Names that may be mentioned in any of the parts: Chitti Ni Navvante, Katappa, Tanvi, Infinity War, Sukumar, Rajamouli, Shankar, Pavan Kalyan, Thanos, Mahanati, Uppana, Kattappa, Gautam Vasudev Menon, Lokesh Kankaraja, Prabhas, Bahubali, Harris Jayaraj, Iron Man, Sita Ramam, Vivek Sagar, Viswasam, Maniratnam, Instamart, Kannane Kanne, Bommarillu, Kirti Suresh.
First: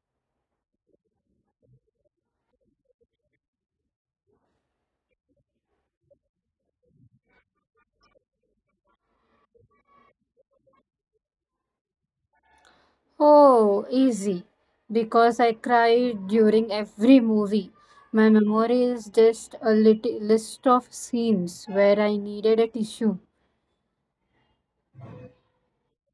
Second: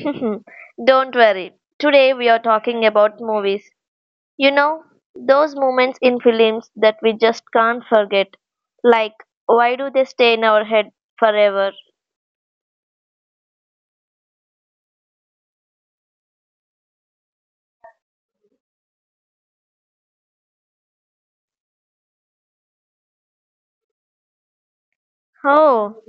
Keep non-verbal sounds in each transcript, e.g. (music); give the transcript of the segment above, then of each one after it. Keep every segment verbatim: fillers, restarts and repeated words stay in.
(laughs) Don't worry, today we are talking about movies. You know, those moments in films that we just can't forget. Like, why do they stay in our head forever? Oh, easy. Because I cried during every movie. My memory is just a lit list of scenes where I needed a tissue. Oh,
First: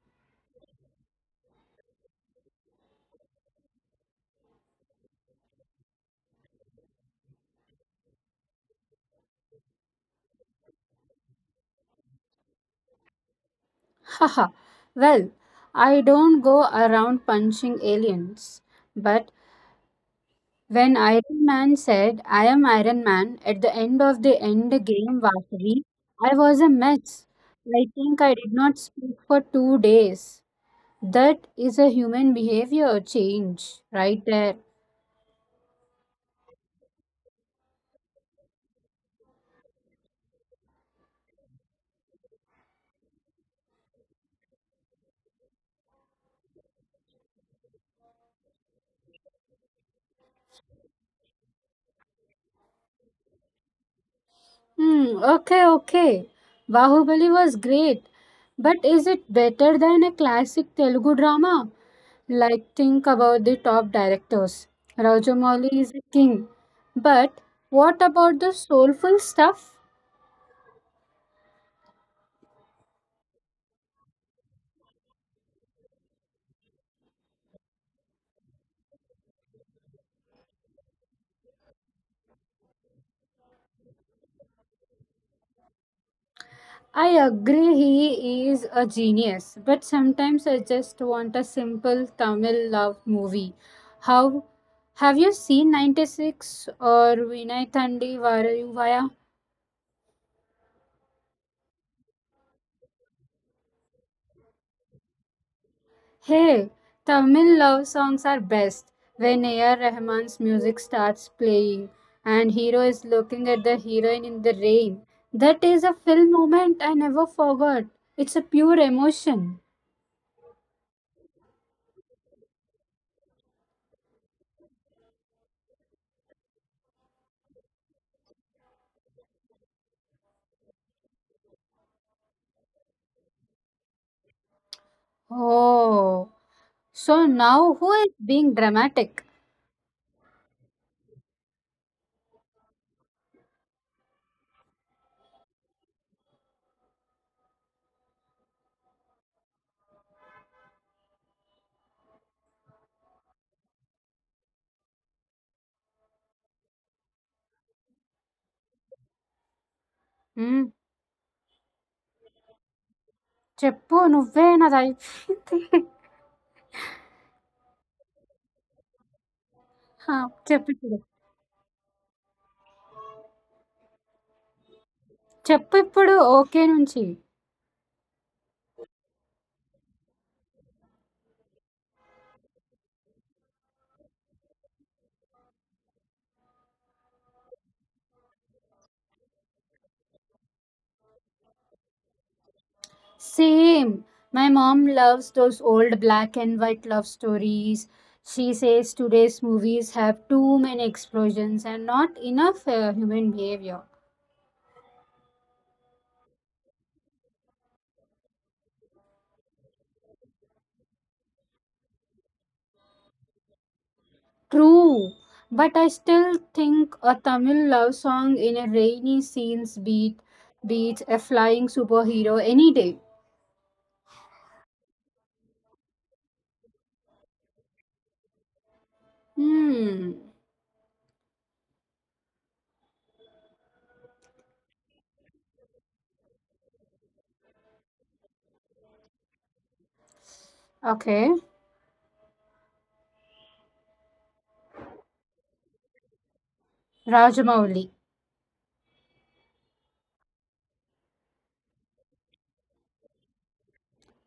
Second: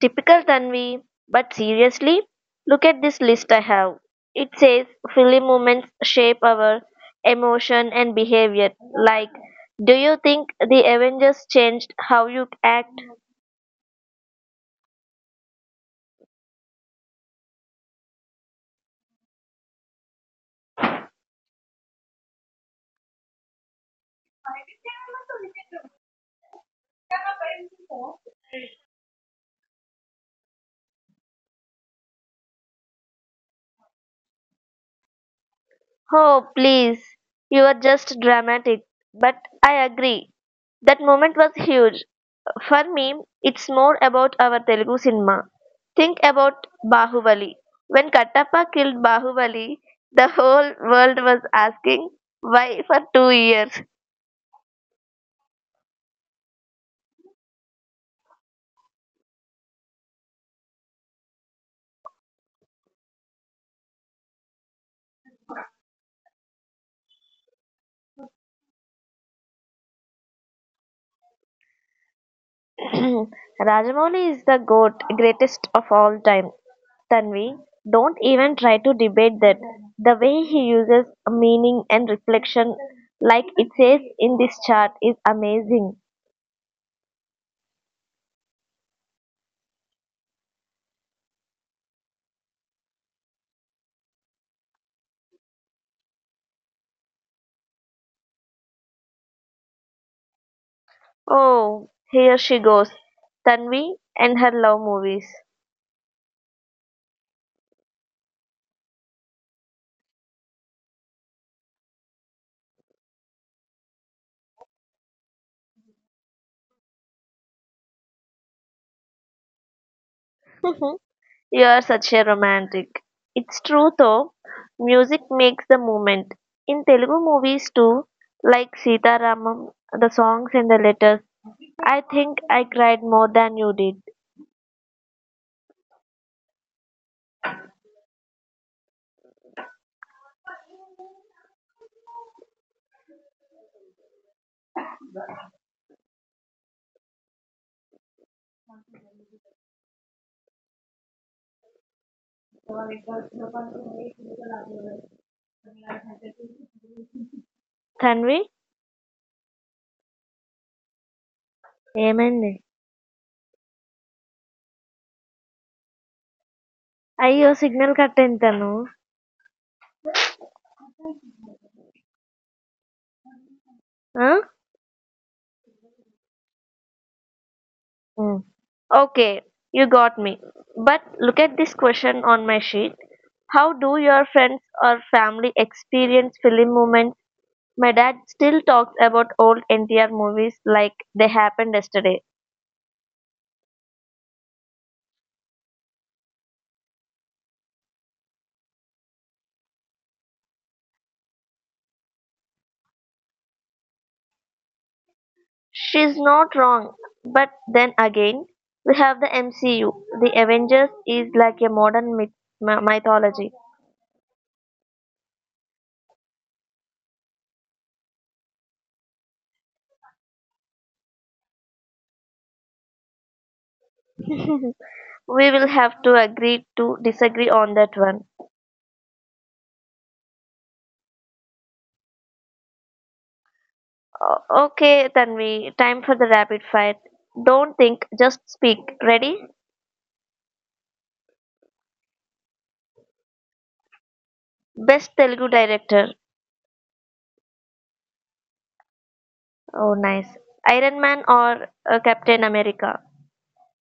typical Tanvi, but seriously, look at this list I have. It says film moments shape our emotion and behavior. Like, do you think the Avengers changed how you act? (laughs) Haha. Well, I don't go around punching aliens, but when Iron Man said, "I am Iron Man," at the end of the end game last, I was a mess. I think I did not speak for two days. That is a human behavior change right there. Oh, please, you are just dramatic. But I agree. That moment was huge. For me, it's more about our Telugu cinema. Think about Bahubali. When Kattappa killed Bahubali, the whole world was asking why for two years. Hmm, okay, okay. Bahubali was great. But is it better than a classic Telugu drama? Like, think about the top directors. Rajamouli is a king. But what about the soulful stuff? (clears throat) Rajamouli is the goat, greatest of all time. Tanvi, don't even try to debate that. The way he uses meaning and reflection, like it says in this chart, is amazing. I agree he is a genius, but sometimes I just want a simple Tamil love movie. How, have you seen ninety-six or Vinay Thandi Varayuvaya? Oh, here she goes. Tanvi and her love movies. Hey, Tamil love songs are best when A R. Rahman's music starts playing and hero is looking at the heroine in the rain. That is a film moment I never forgot. It's a pure emotion. (laughs) You are such a romantic. It's true though, music makes the movement. In Telugu movies too, like Sita Ramam, the songs and the letters, I think I cried more than you did. Oh, so now who is being dramatic? Tanvi, హ్మ్. ఏమైంది చెప్పు నువ్వే నాదయిపోయింది. (laughs) అయ్యో signal cut అయింది తను ఆ! చెప్పిప్పుడు. ఆ? చెప్పిప్పుడు. 'ఓకే' నుంచి. Um, Okay, you got me. But look at this question on my sheet. How do your friends or family experience film moments? My dad still talks about old N T R movies like they happened yesterday. Same. My mom loves those old black and white love stories. She says today's movies have too many explosions and not enough ah, human behaviour. She's not wrong, but then again, we have the M C U. The Avengers is like a modern myth- mythology. True. But I still think a Tamil love song in a rainy scenes beat beats a flying superhero any day. We will have to agree to disagree on that one. హ్మ్. O- Okay, Tanvi, time for the rapid fire. Don't think, just speak. Ready? Okay. Best Telugu director. 'Rajamouli.' Oh, nice. Iron Man or uh, Captain America?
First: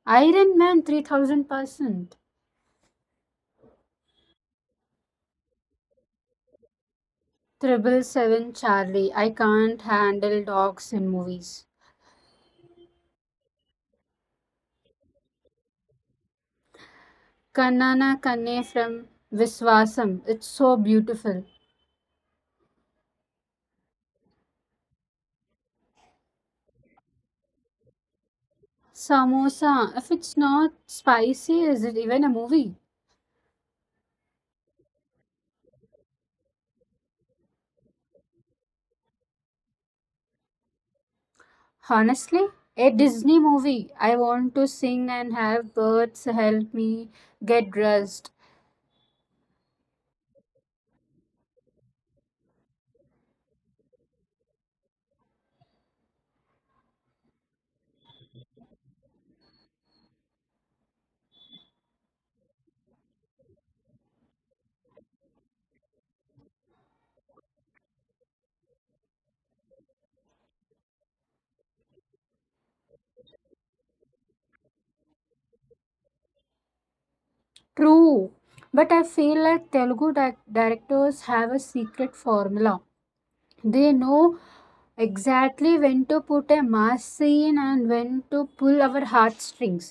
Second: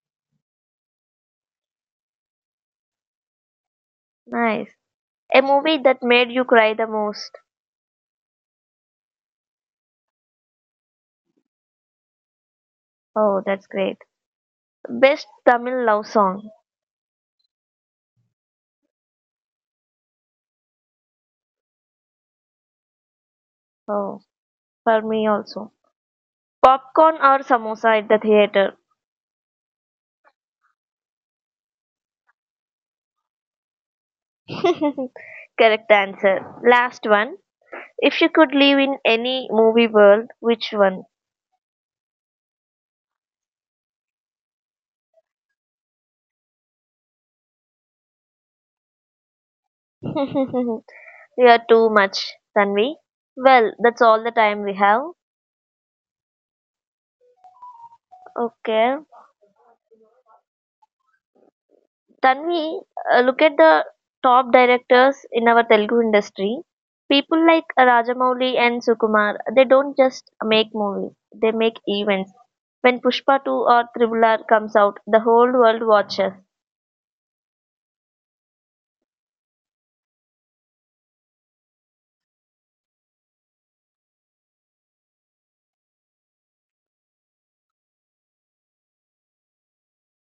Iron Man three thousand percent. Nice. A movie that made you cry the most. Triple Seven Charlie. I can't handle dogs in movies. Oh, that's great. Best Tamil love song. Kannana Kanne from Viswasam. It's so beautiful. Oh, for me also. Popcorn or samosa at the theater. Samosa. If it's not spicy, is it even a movie? (laughs) Correct answer. Last one. If you could live in any movie world, which one? Honestly, a Disney movie. I want to sing and have birds help me get dressed. (laughs) You are too much, Tanvi. Well, that's all the time we have. Okay. Tanvi, uh, look at the top directors in our Telugu industry. People like Rajamouli and Sukumar, they don't just make movies, they make events. When Pushpa two or Tribular comes out, the whole world watches. True. But I feel like Telugu di- directors have a secret formula. They know exactly when to put a mass scene and when to pull our heartstrings.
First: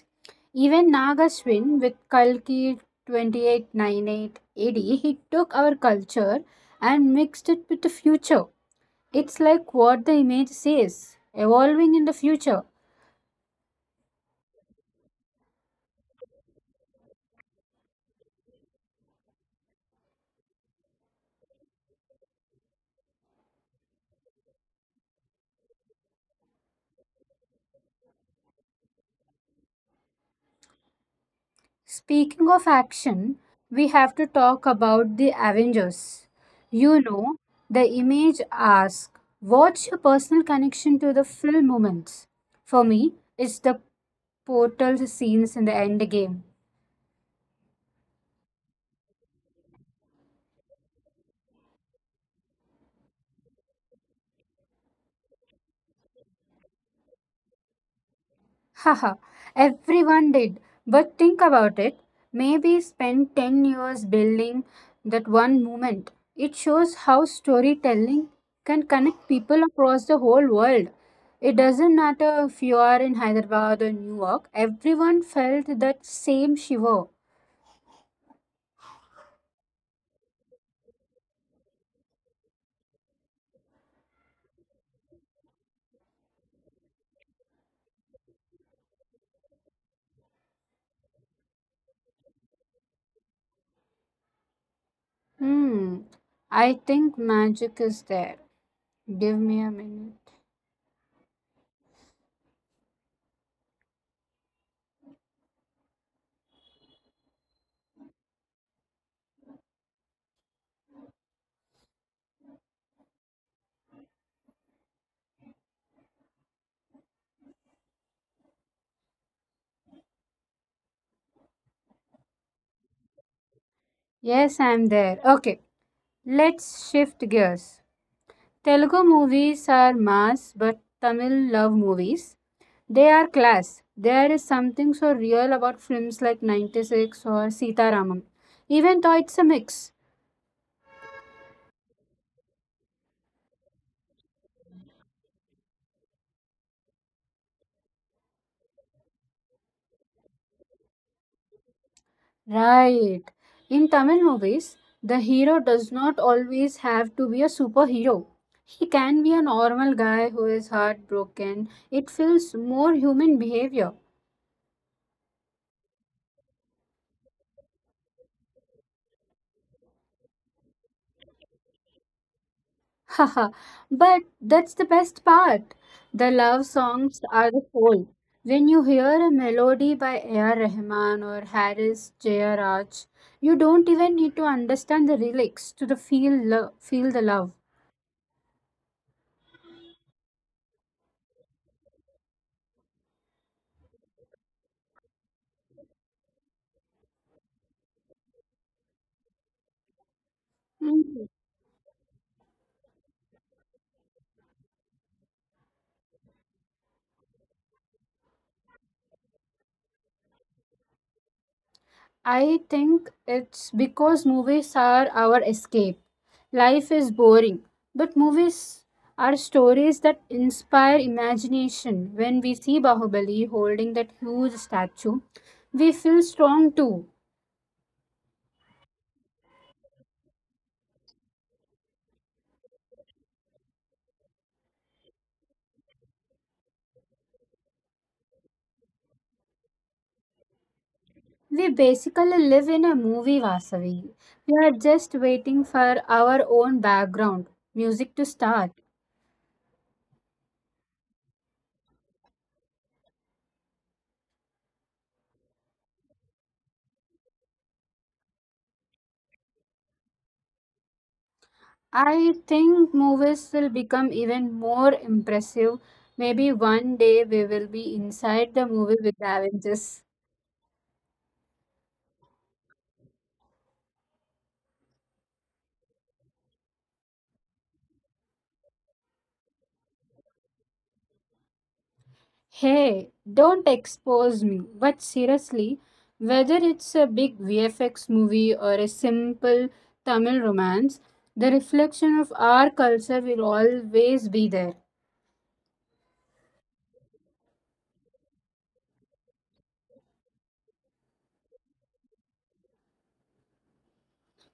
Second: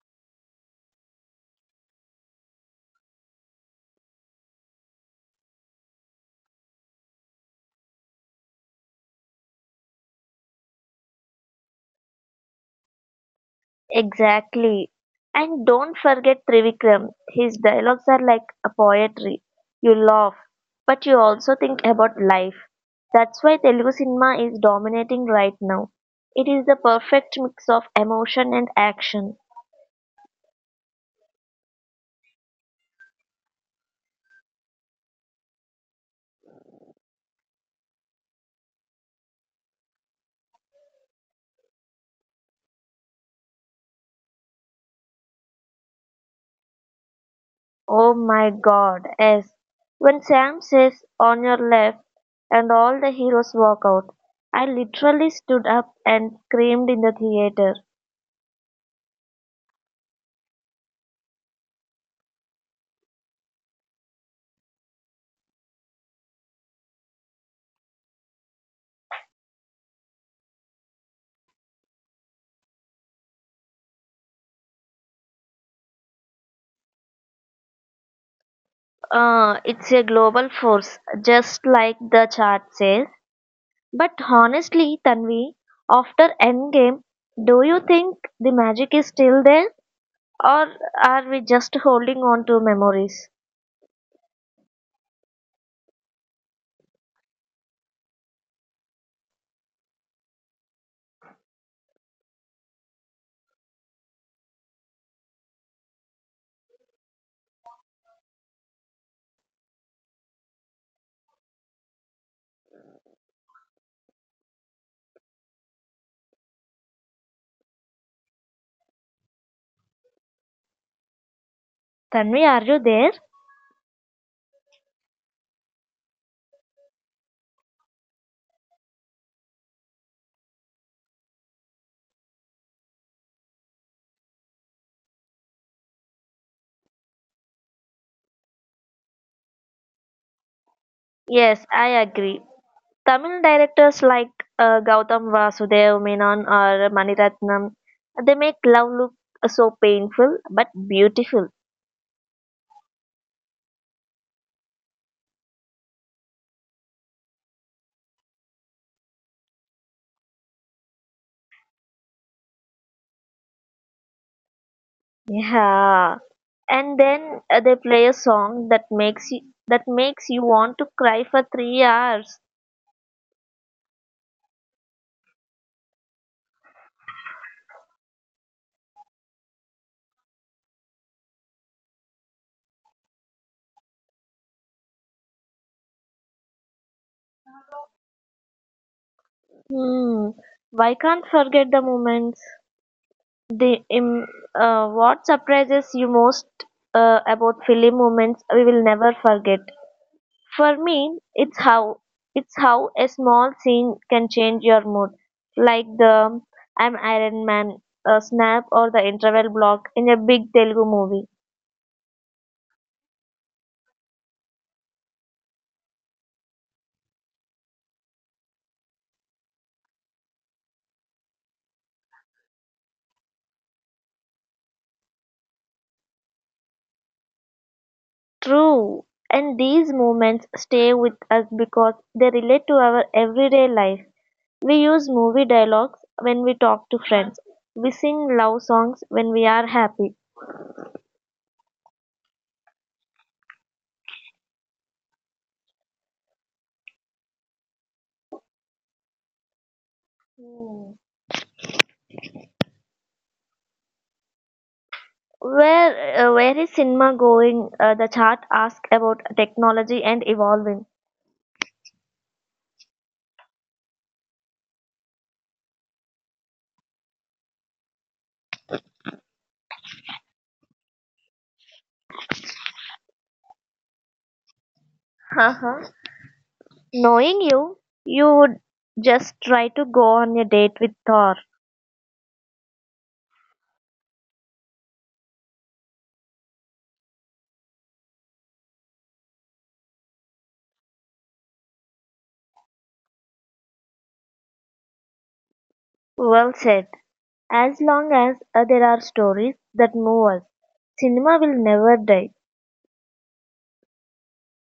Even Nagaswin with Kalki twenty-eight ninety-eight A D, he took our culture and mixed it with the future. It's like what the image says, evolving in the future. Exactly. And don't forget Trivikram. His dialogues are like a poetry. You laugh, but you also think about life. That's why Telugu cinema is dominating right now. It is the perfect mix of emotion and action. Speaking of action, we have to talk about the Avengers. You know, the image asks, what's your personal connection to the film moments? For me, it's the portal scenes in the end game. Oh my god, yes. When Sam says on your left and all the heroes walk out, I literally stood up and screamed in the theater. Haha, everyone did. But think about it. Maybe spend ten years building that one moment. It shows how storytelling can connect people across the whole world. It doesn't matter if you are in Hyderabad or New York, everyone felt that same shiver. Uh, it's a global force, just like the chart says. But honestly, Tanvi, after Endgame, do you think the magic is still there? Or are we just holding on to memories? Hmm, I think magic is there. Give me a minute. Tanvi, are you there? Yes, I'm there. Okay, let's shift gears. Telugu movies are mass, but Tamil love movies, they are class. There is something so real about films like ninety-six or Sita Ramam, even though it's a mix. Yes, I agree. Tamil directors like uh, Gautam Vasudev Menon or Maniratnam, they make love look so painful but beautiful. Right. In Tamil movies, the hero does not always have to be a superhero. He can be a normal guy who is heartbroken. It feels more human behavior. Yeah, and then uh, they play a song that makes you that makes you want to cry for three hours. (laughs) Haha, but that's the best part. The love songs are the soul. When you hear a melody by A R. Rahman or Harris Jayaraj, you don't even need to understand the lyrics to the feel, lo- feel the love. Hmm. Why can't forget the moments? The um, uh, What surprises you most uh, about film moments we will never forget. For me, Mm-hmm. it's how it's how a small scene can change your mood, like the "I'm Iron Man" uh, snap or the interval block in a big Telugu movie. I think it's because movies are our escape. Life is boring, but movies are stories that inspire imagination. When we see Bahubali holding that huge statue, we feel strong too. True, and these moments stay with us because they relate to our everyday life. We use movie dialogues when we talk to friends. We sing love songs when we are happy. We basically live in a movie, Vasavi. We are just waiting for our own background music to start. Hmm. Where uh, where is cinema going? Uh, the chart asks about technology and evolving. I think movies will become even more impressive. Maybe one day we will be inside the movie with the Avengers. Haha. Knowing you, you would just try to go on a date with Thor. Hey, don't expose me. But seriously, whether it's a big V F X movie or a simple Tamil romance, the reflection of our culture will always be there. Well said. As long as uh, there are stories that move us, cinema will never die. Hmm.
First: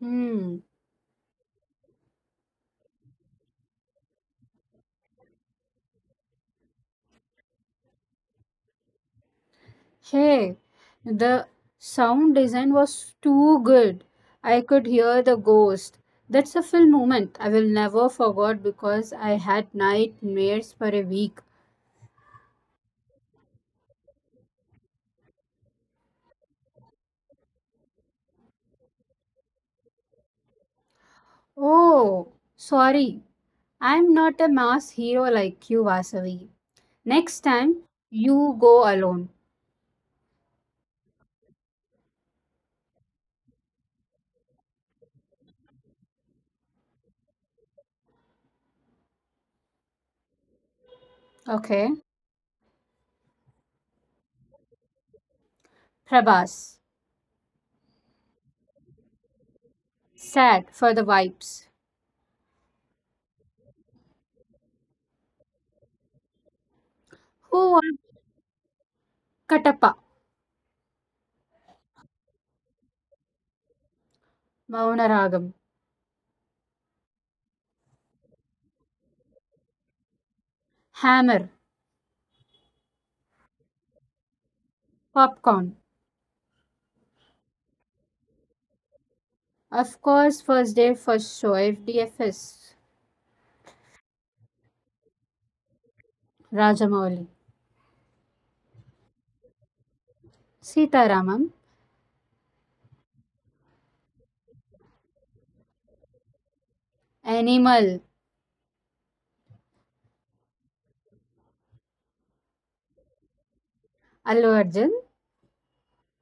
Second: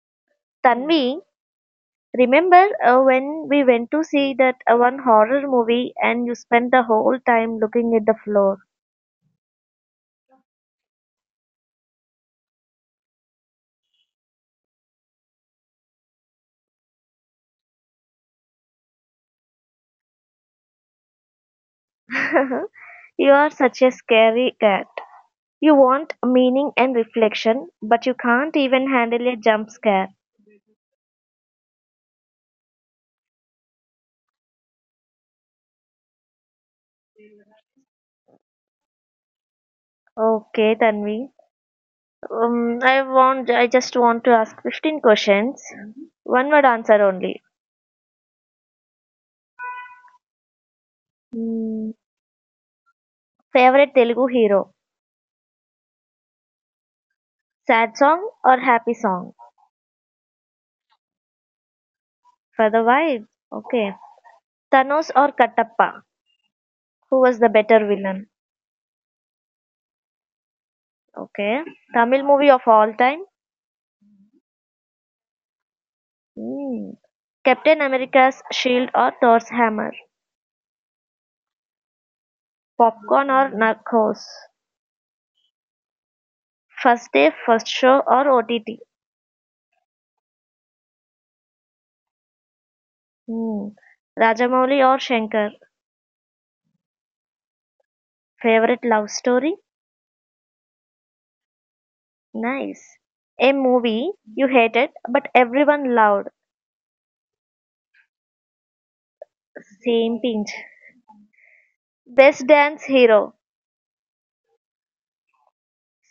Hmm. Tanvi, remember uh, when we went to see that uh, one horror movie and you spent the whole time looking at the floor? Hey, the sound design was too good. I could hear the ghost. That's a film moment I will never forget because I had nightmares for a week. (laughs) You are such a scary cat. You want meaning and reflection, but you can't even handle a jump scare. Oh, sorry. I'm not a mass hero like you, Vasavi. Next time, you go alone. Okay, Tanvi. Um, I want. I just want to ask fifteen questions. One word answer only. Okay? Mm, Favorite Telugu hero? Prabhas. Sad song or happy song? Sad for the vibes. For the vibe. Okay. Thanos or Kattappa? Who was the Who better won? villain? Katappa? Okay. Tamil movie of all time? Maunaragam. Hmm. Captain America's Shield or Thor's Hammer? Hammer. Popcorn or Narcos? Popcorn. First day, first show or O T T? Of course, first day first show, F D F S, Hmm. Rajamouli or Shankar? Rajamouli, Favorite love story? Sitaraman, Nice. A movie you hated but everyone loved. Animal, Same pinch. Best dance hero? Allu Arjun,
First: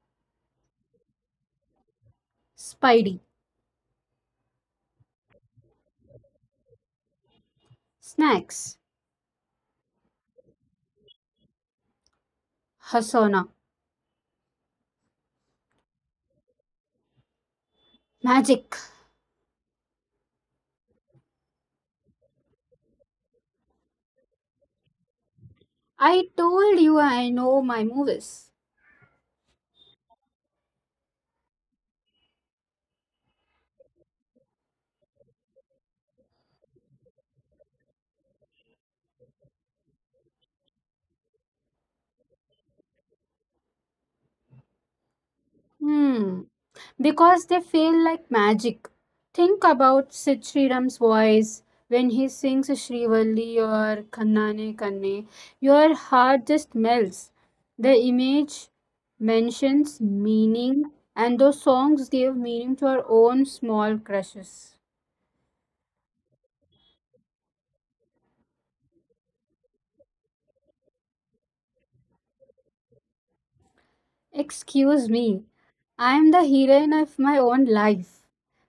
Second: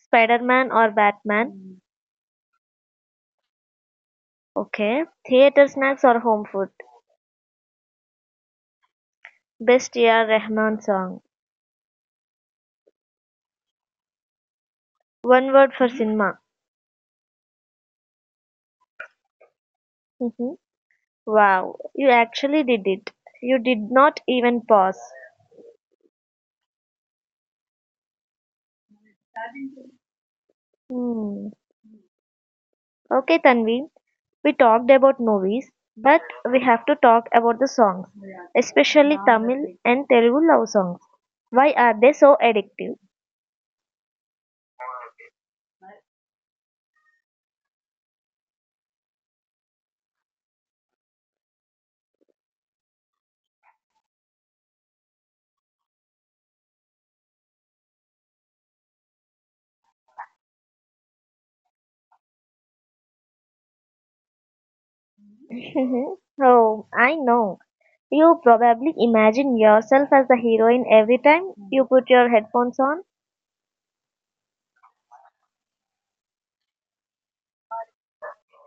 Spider Man or Batman? Spidey, Okay. Theater snacks or home food? Snacks, Best year Rahman song? Hasona, One word for cinema. Magic. Mm-hmm. Wow, you actually did it. You did not even pause. I told you I know my movies. Hmm. Okay, Tanvi, we talked about movies, but we have to talk about the songs, especially Tamil and Telugu love songs. Why are they so addictive? Hmm. Because they feel like magic. Think about Sid Sriram's voice when he sings Shrivalli or Kannane Kanne. Your heart just melts. The image mentions meaning, and those songs give meaning to our own small crushes. (laughs) Oh, I know. You probably imagine yourself as the heroine every time you put your headphones on. Excuse me, I am the heroine of my own life.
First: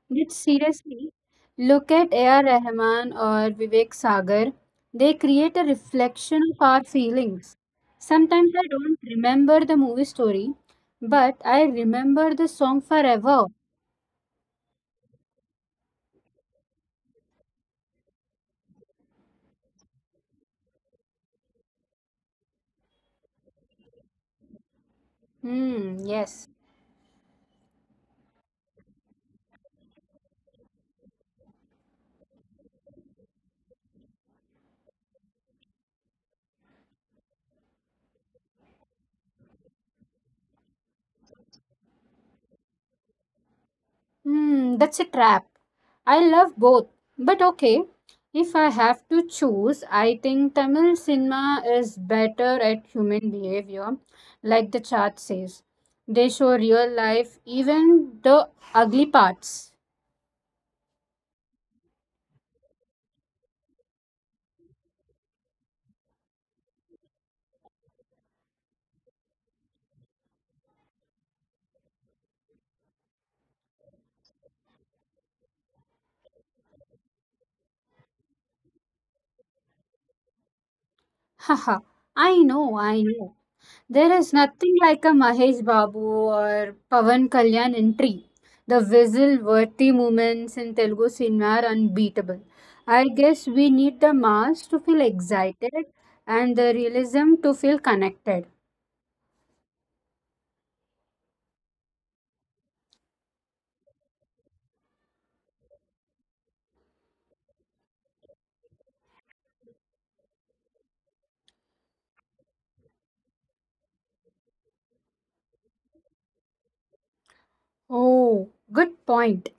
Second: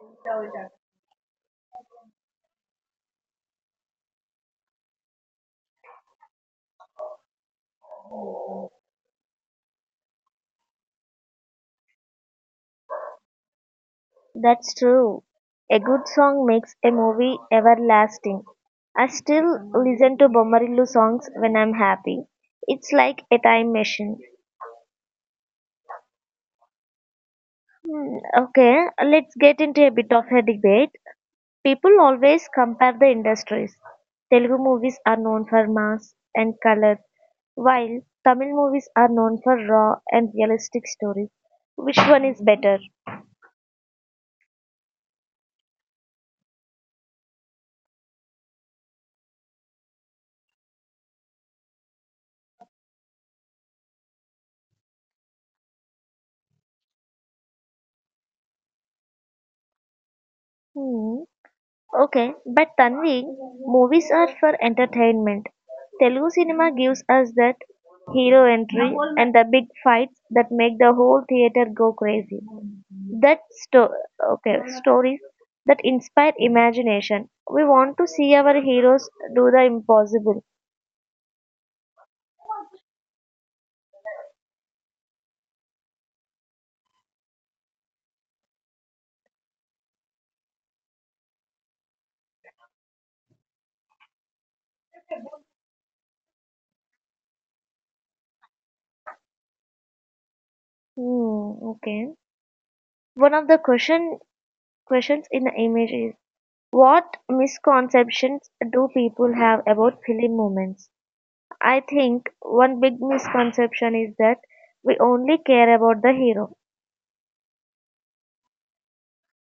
But seriously, look at A R. Rahman or Vivek Sagar. They create a reflection of our feelings. Sometimes I don't remember the movie story, but I remember the song forever. That's true. A good song makes a movie everlasting. I still listen to Bommarillu songs when I'm happy. It's like a time machine. Hmm, yes. Hmm, Okay, let's get into a bit of a debate. People always compare the industries. Telugu movies are known for mass and color, while Tamil movies are known for raw and realistic stories. Which one is better? Hmm, that's a trap. I love both. But okay, if I have to choose, I think Tamil cinema is better at human behavior, like the chart says. They show real life, even the ugly parts. Hmm. Okay, but Tanvi, movies are for entertainment. Telugu cinema gives us that hero entry and the big fights that make the whole theater go crazy. That sto- okay, stories that inspire imagination. We want to see our heroes do the impossible. (laughs) Haha, I know, I know. There is nothing like a Mahesh Babu or Pavan Kalyan entry. The whistle-worthy moments in Telugu cinema are unbeatable. I guess we need the mass to feel excited and the realism to feel connected. Hmm, okay. One of the question questions in the image is what misconceptions do people have about film moments? I think one big misconception is that we only care about the hero. Oh, good point.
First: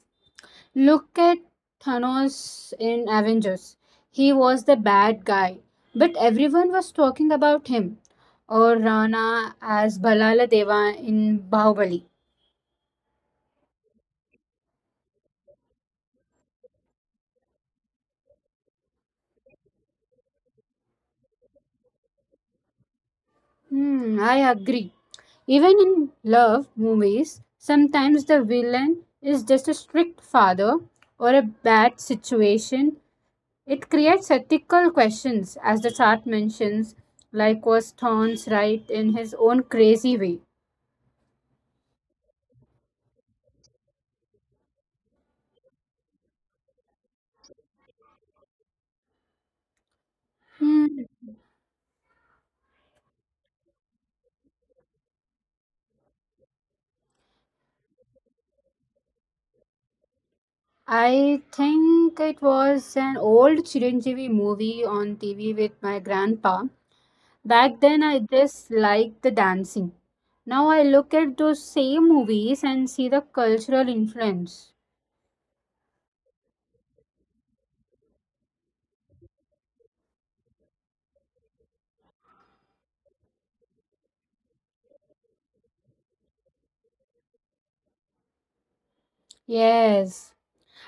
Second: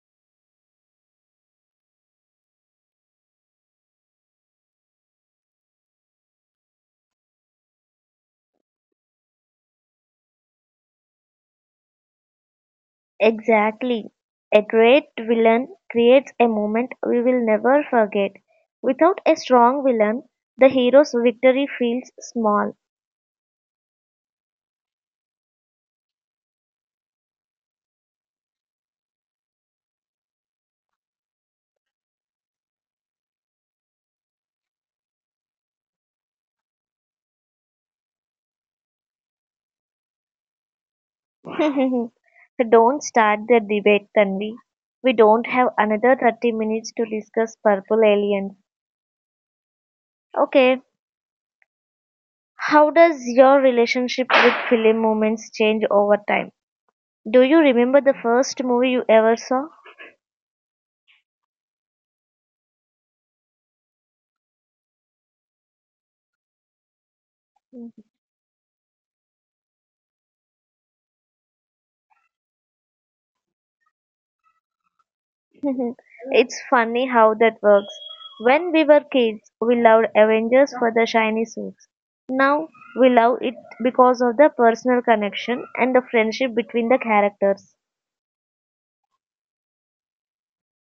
Look at Thanos in Avengers. He was the bad guy, but everyone was talking about him. Or Rana as Balala Deva in Bahubali. Exactly. A great villain creates a moment we will never forget. Without a strong villain, the hero's victory feels small. Hmm, I agree. Even in love movies, sometimes the villain is just a strict father or a bad situation. It creates ethical questions, as the chart mentions, like was Thorne's right in his own crazy way. (laughs) Don't start the debate, Tanvi. We don't have another thirty minutes to discuss purple aliens. Okay, Hmm, how does your relationship with film moments change over time? Do you remember the first movie you ever saw? I think it was an old Chiranjeevi movie on T V with my grandpa. Back then, I (laughs) just liked the dancing. Now I look at those same movies and see the cultural influence. Mhm. It's funny how that works. When we were kids, we loved Avengers for the shiny suits. Now, we love it because of the personal connection and the friendship between the characters. Yes,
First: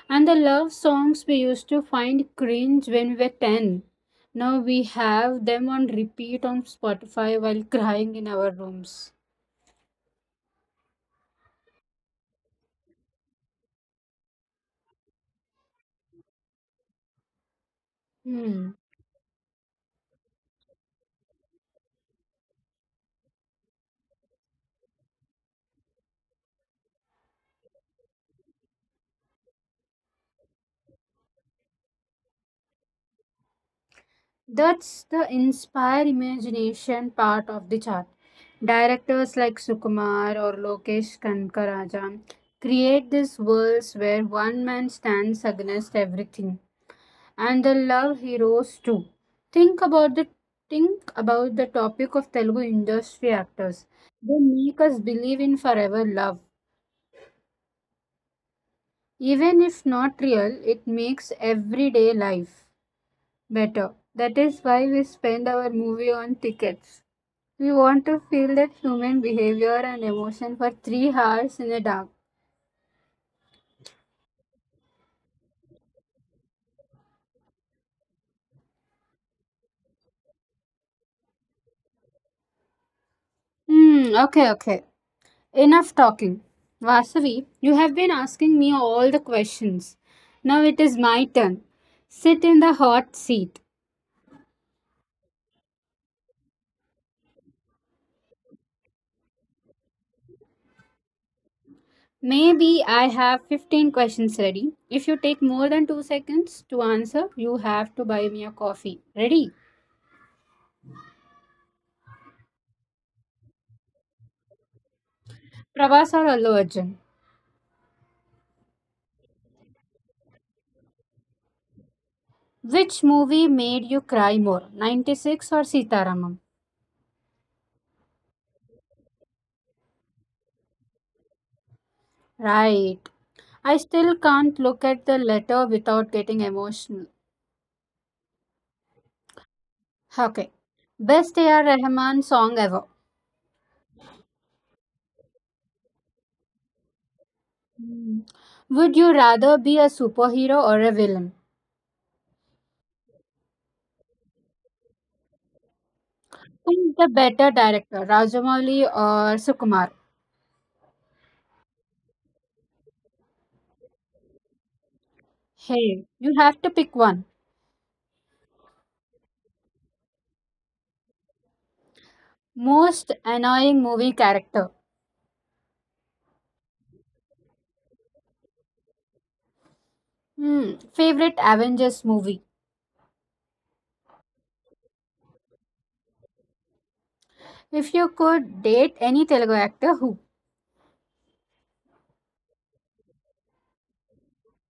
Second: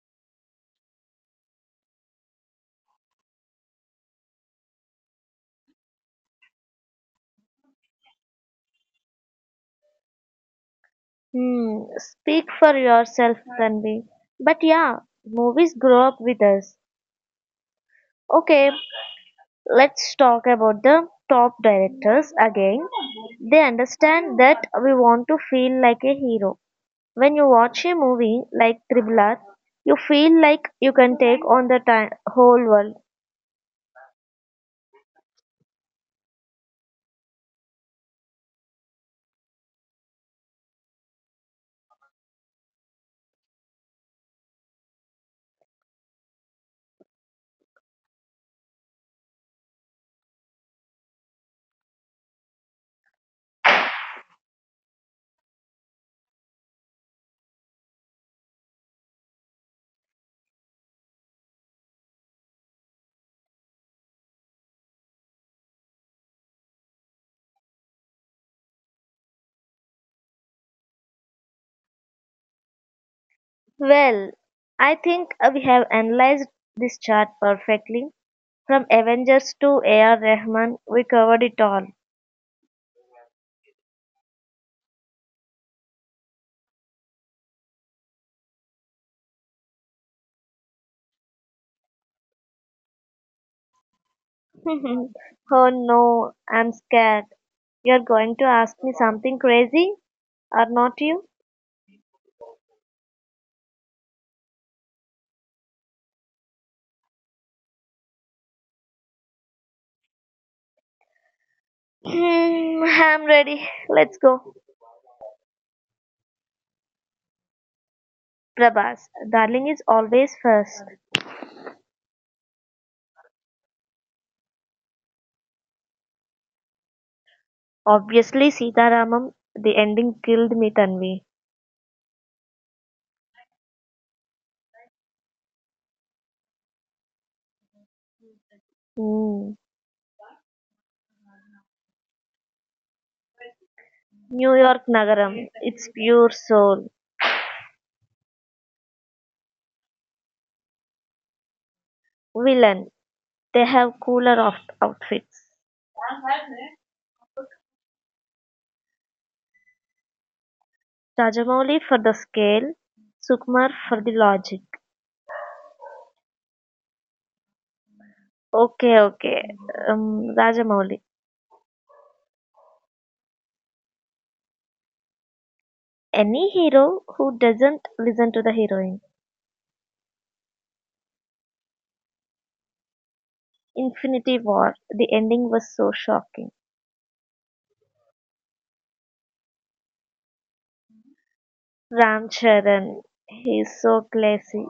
and the love songs we used to find cringe when we were ten. Now we have them on repeat on Spotify while (laughs) crying in our rooms. Hmm, speak for yourself, Tanvi. But yeah, movies grow up with us. Hmm. Okay, let's talk about the top directors again. They understand that we want to feel like a hero. When you watch a movie like Tribhulan, you feel like you can take on the ti whole world. That's the inspire imagination part of the chart. Directors like Sukumar or Lokesh Kankaraja create these worlds where one man stands against everything, and the love heroes too. Think about the think about the topic of Telugu industry actors. They make us believe in forever love, even if not real. It makes everyday life better. That is why we spend our movie on tickets. We want to feel that human behavior and emotion for three hours in the dark. Well, I think uh, we have analyzed this chart perfectly. From Avengers to A R. Rahman, we covered it all. Hmm, okay, okay. Enough talking. Vasavi, you have been asking me all the questions. Now it is my turn. Sit in the hot seat. (laughs) Oh no, I'm scared. You're going to ask me something crazy, or not you? Maybe I have fifteen questions ready. If you take more than two seconds to answer, you have to buy me a coffee. Ready? Hmm, I'm ready. Let's go. Prabhas or Allu Arjun? Prabhas, darling is always first. Which movie made you cry more, ninety-six or Sitaramam? Obviously, Sita Ramam, the ending killed me, Tanvi. Right. I still can't look at the letter without getting emotional. Hmm. Okay. Best A R. Rahman song ever. New York Nagaram, it's pure soul. Hmm. Would you rather be a superhero or a villain? Villain, they have cooler off- outfits. Who's the better director, Rajamouli or Sukumar? Rajamouli for the scale, Sukumar for the logic. Hey, you have to pick one. Okay, okay. Um, Rajamouli. Most annoying movie character. Any hero who doesn't listen to the heroine. Hmm. Favorite Avengers movie. Infinity War, the ending was so shocking. If you could date any Telugu actor, who? Ram Charan, he is so classy.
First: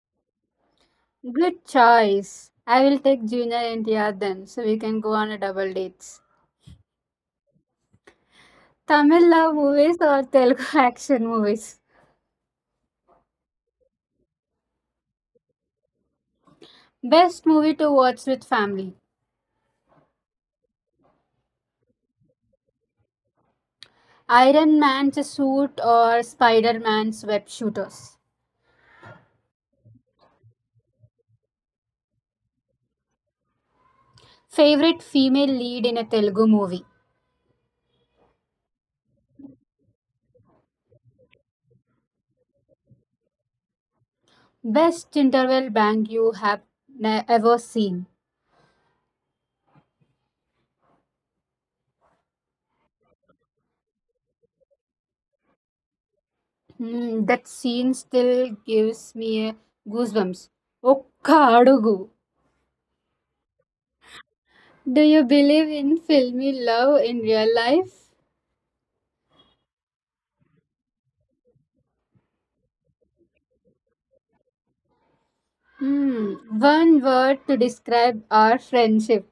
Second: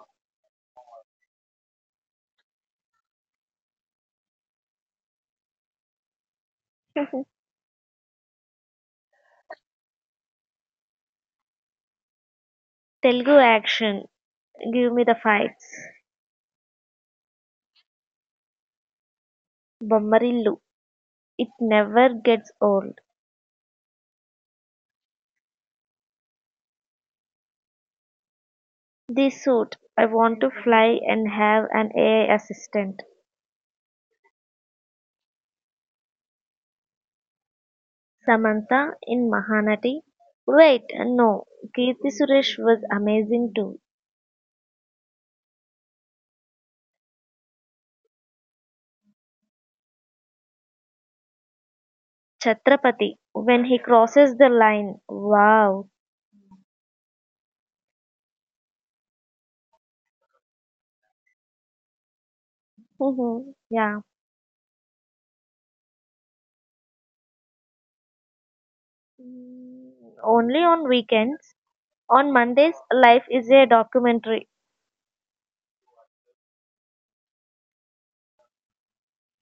Good choice. I will take Junior and N T R then, so we can go on a double dates. (laughs) Tamil love movies or Telugu (laughs) action movies? Telugu action, give me the fights. Best movie to watch with family. Bommarillu, it never gets old. Iron Man's suit or Spider Man's web shooters. This suit, I Want to Fly and Have an A I Assistant, Favorite female lead in a Telugu movie. Samantha in Mahanati. Wait, no, Kirti Suresh was amazing too. Best interval bang you have ne- ever seen. Chhatrapati, when he crosses the line, wow. Hmm, that scene still gives me a goosebumps. ఒక్క అడుగు. Mhm, yeah. Do you believe in filmy love in real life? Mm, Only on weekends. On Mondays, life is a documentary Hmm, one word to describe our friendship.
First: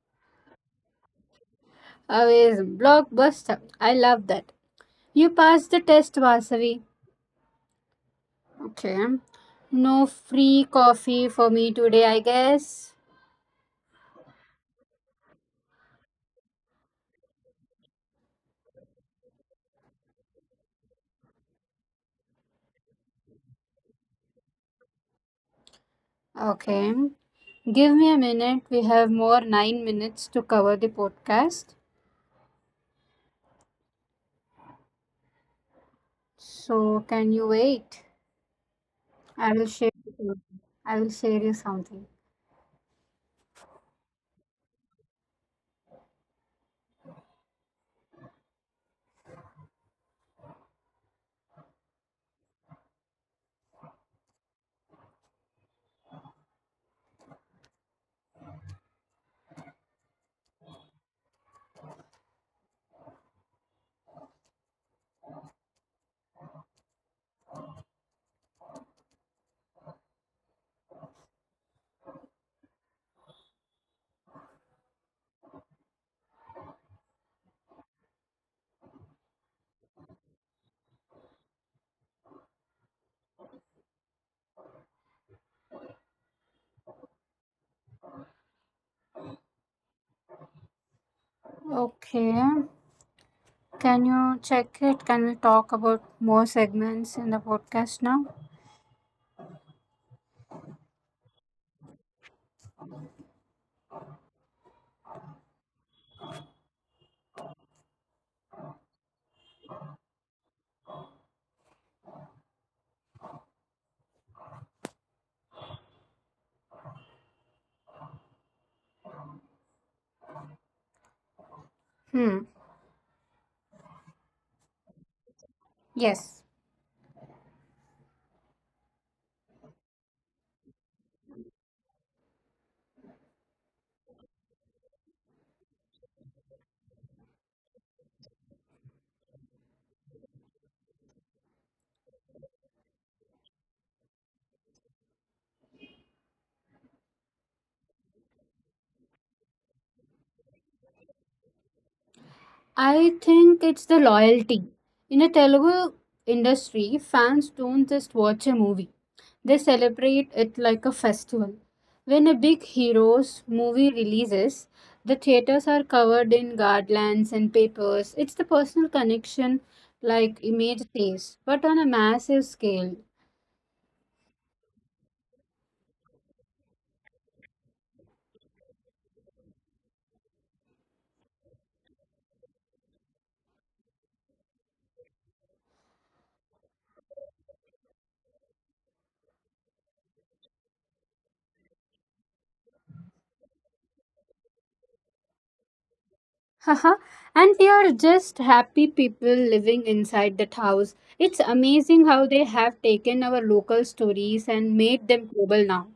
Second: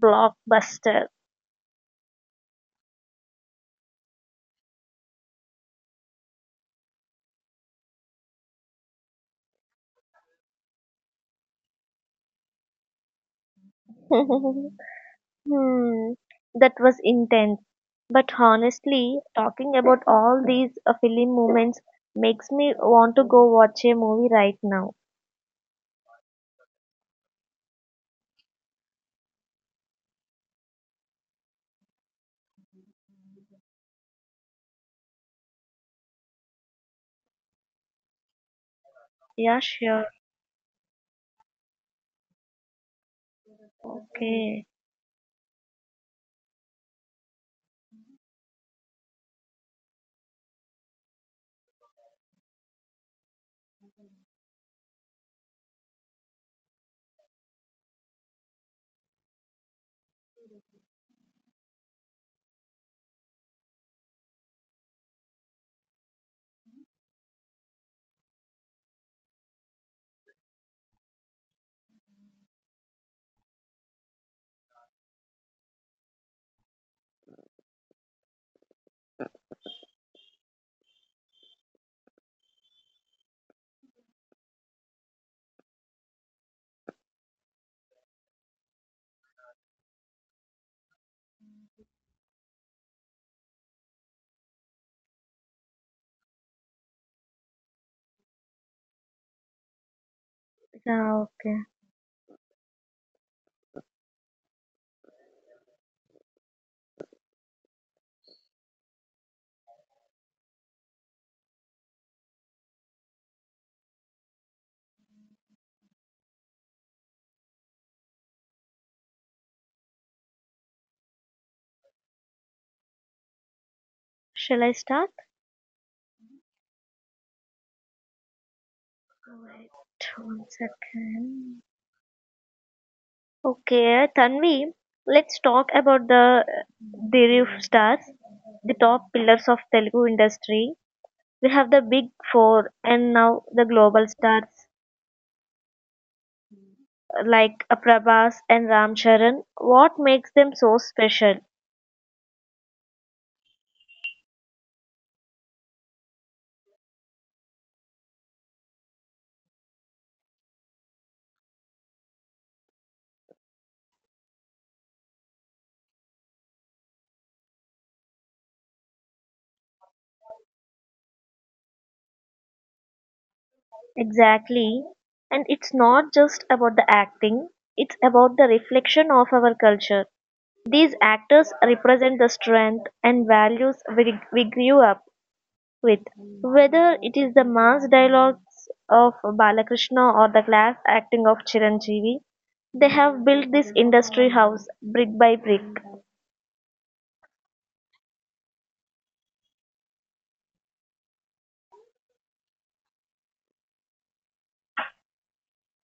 blockbuster. Amazing. Blockbuster. I love that. You passed the test, Vasavi. Okay. No free coffee for me today, I guess. (laughs) Hmm, that was intense. But honestly, talking about all these uh, film moments makes me want to go watch a movie right now. Okay. Give me a minute. We have more nine minutes to cover the podcast. So, can you wait? I Yeah, will share. sure. I will share you something. Okay. Okay. Can you check it? Can we talk about more segments in the podcast now? Yeah, okay. Hmm. Shall I start? Yes. Wait one second. Okay, Tanvi, let's talk about the Dhiruf stars, the top pillars of Telugu industry. We have the big four and now the global stars, like uh, Prabhas and Ramcharan, what makes them so special? I think it's the loyalty. In a Telugu industry, fans don't just watch a movie. They celebrate it like a festival. When a big hero's movie releases, the theaters are covered in garlands and papers. It's the personal connection like image stays, but on a massive scale. Exactly. And it's not just about the acting, it's about the reflection of our culture. These actors represent the strength and values we, we grew up with, whether it is the mass dialogues of Balakrishna or the class acting of Chiranjeevi. They have built this industry house brick by brick. Haha, and they are just happy people living inside that house. It's amazing how they have taken our local stories and made them global now.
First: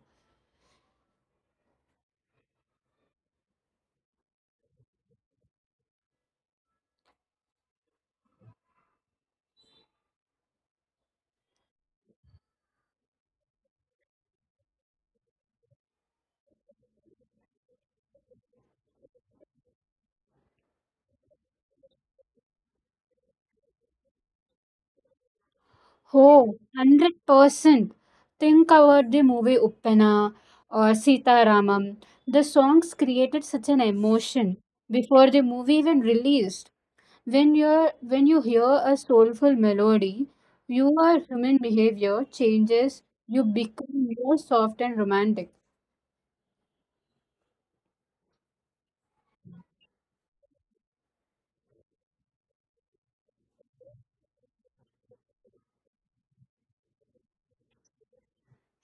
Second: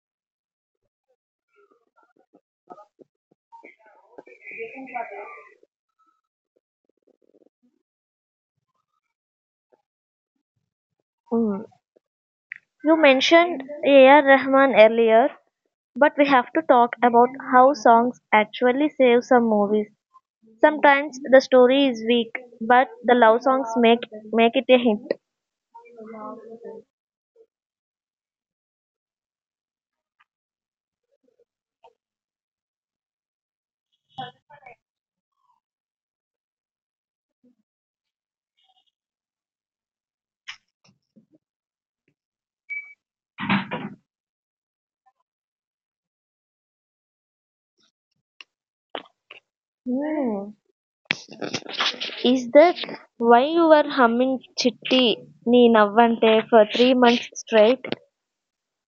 Mm. You mentioned A R. Rahman earlier. But we have to talk about how songs actually save some movies. Sometimes the story is weak, but the love songs make make it a hit. Oh, one hundred percent. Think about the movie Uppana or Sita Ramam. The songs created such an emotion before the movie even released. When you are when you hear a soulful melody, your human behavior changes. You become more soft and romantic. Hmm. Is that why you were humming Chitti Ni Navvante for three months straight?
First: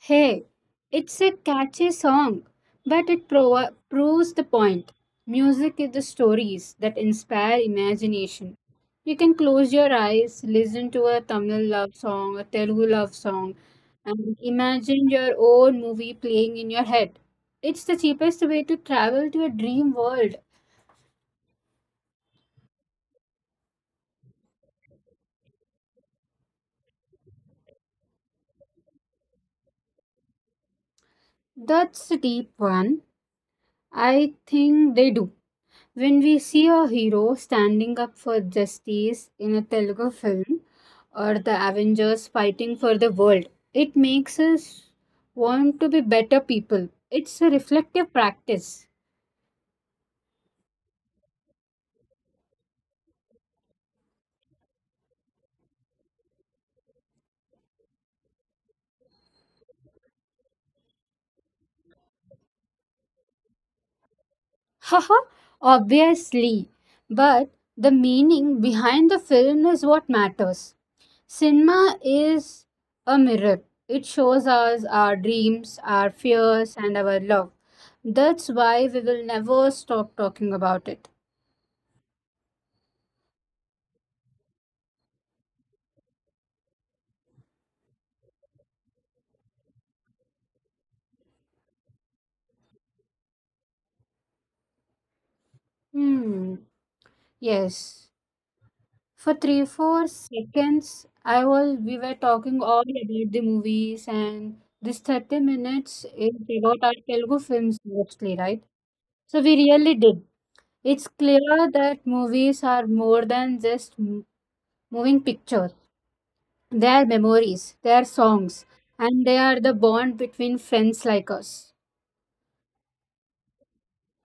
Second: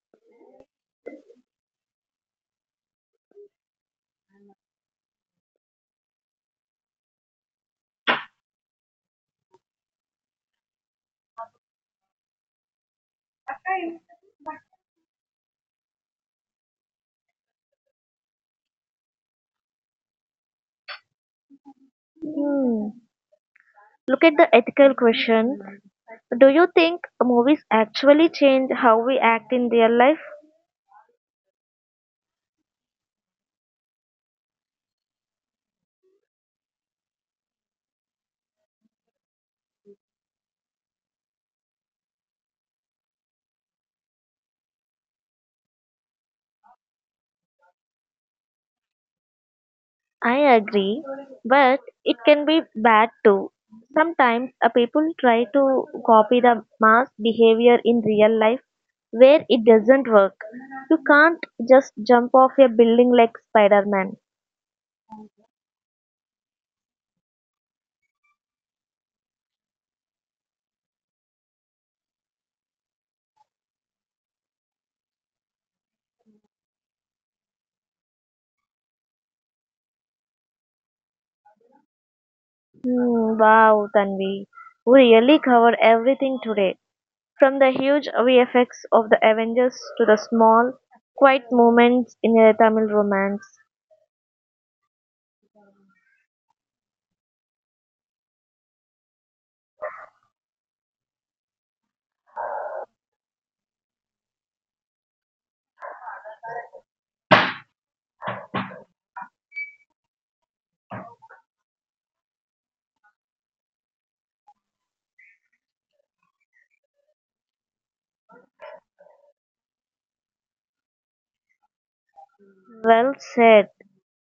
Hey, it's a catchy song, but it prov- proves the point. Music is the stories that inspire imagination. You can close your eyes, listen to a Tamil love song, a Telugu love song, and imagine your own movie playing in your head. It's the cheapest way to travel to a dream world. Hmm. Look at the ethical question. Do you think movies actually change how we act in real life? That's a deep one. I think they do. When we see a hero standing up for justice in a Telugu film or the Avengers fighting for the world, it makes us want to be better people. It's a reflective practice. I agree, but it can be bad too. Sometimes uh, people try to copy the mass behavior in real life where it doesn't work. You can't just jump off a building like Spider Man. (laughs) Haha, obviously. But the meaning behind the film is what matters. Cinema is a mirror, it shows us our dreams, our fears, and our love. That's why we will never stop talking about it. Hmm, wow, Tanvi. We really covered everything today. From the huge V F X of the Avengers to the small, quiet moments in a Tamil romance. Hmm. Yes. For three, four seconds, I was we were talking all about the movies, and this thirty minutes is about our Telugu films mostly, right? So we really did. It's clear that movies are more than just m- moving pictures. They are memories, they are songs, and they are the bond between friends like us. Well said.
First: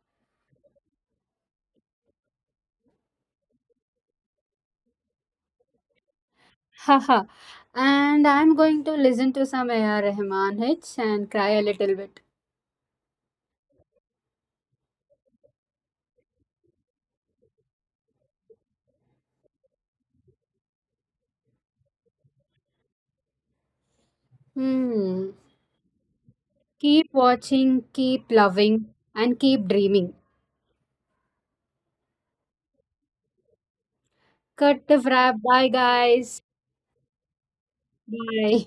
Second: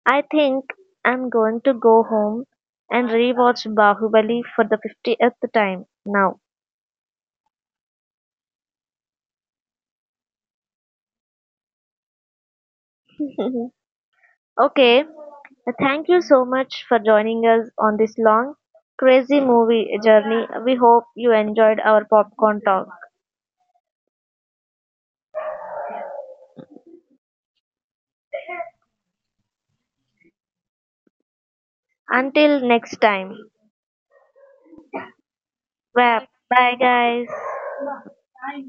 I think I'm going to go home and rewatch Bahubali for the fiftieth time now. (laughs) Haha. And I'm going to listen to some A R. Rahman hits and cry a little bit. (laughs) Okay, thank you so much for joining us on this long, crazy movie journey. We hope you enjoyed our popcorn talk. Hmm. Keep watching, keep loving, and keep dreaming. Until next time. Cut the wrap. Bye, Wrap. guys. Bye, guys. Bye.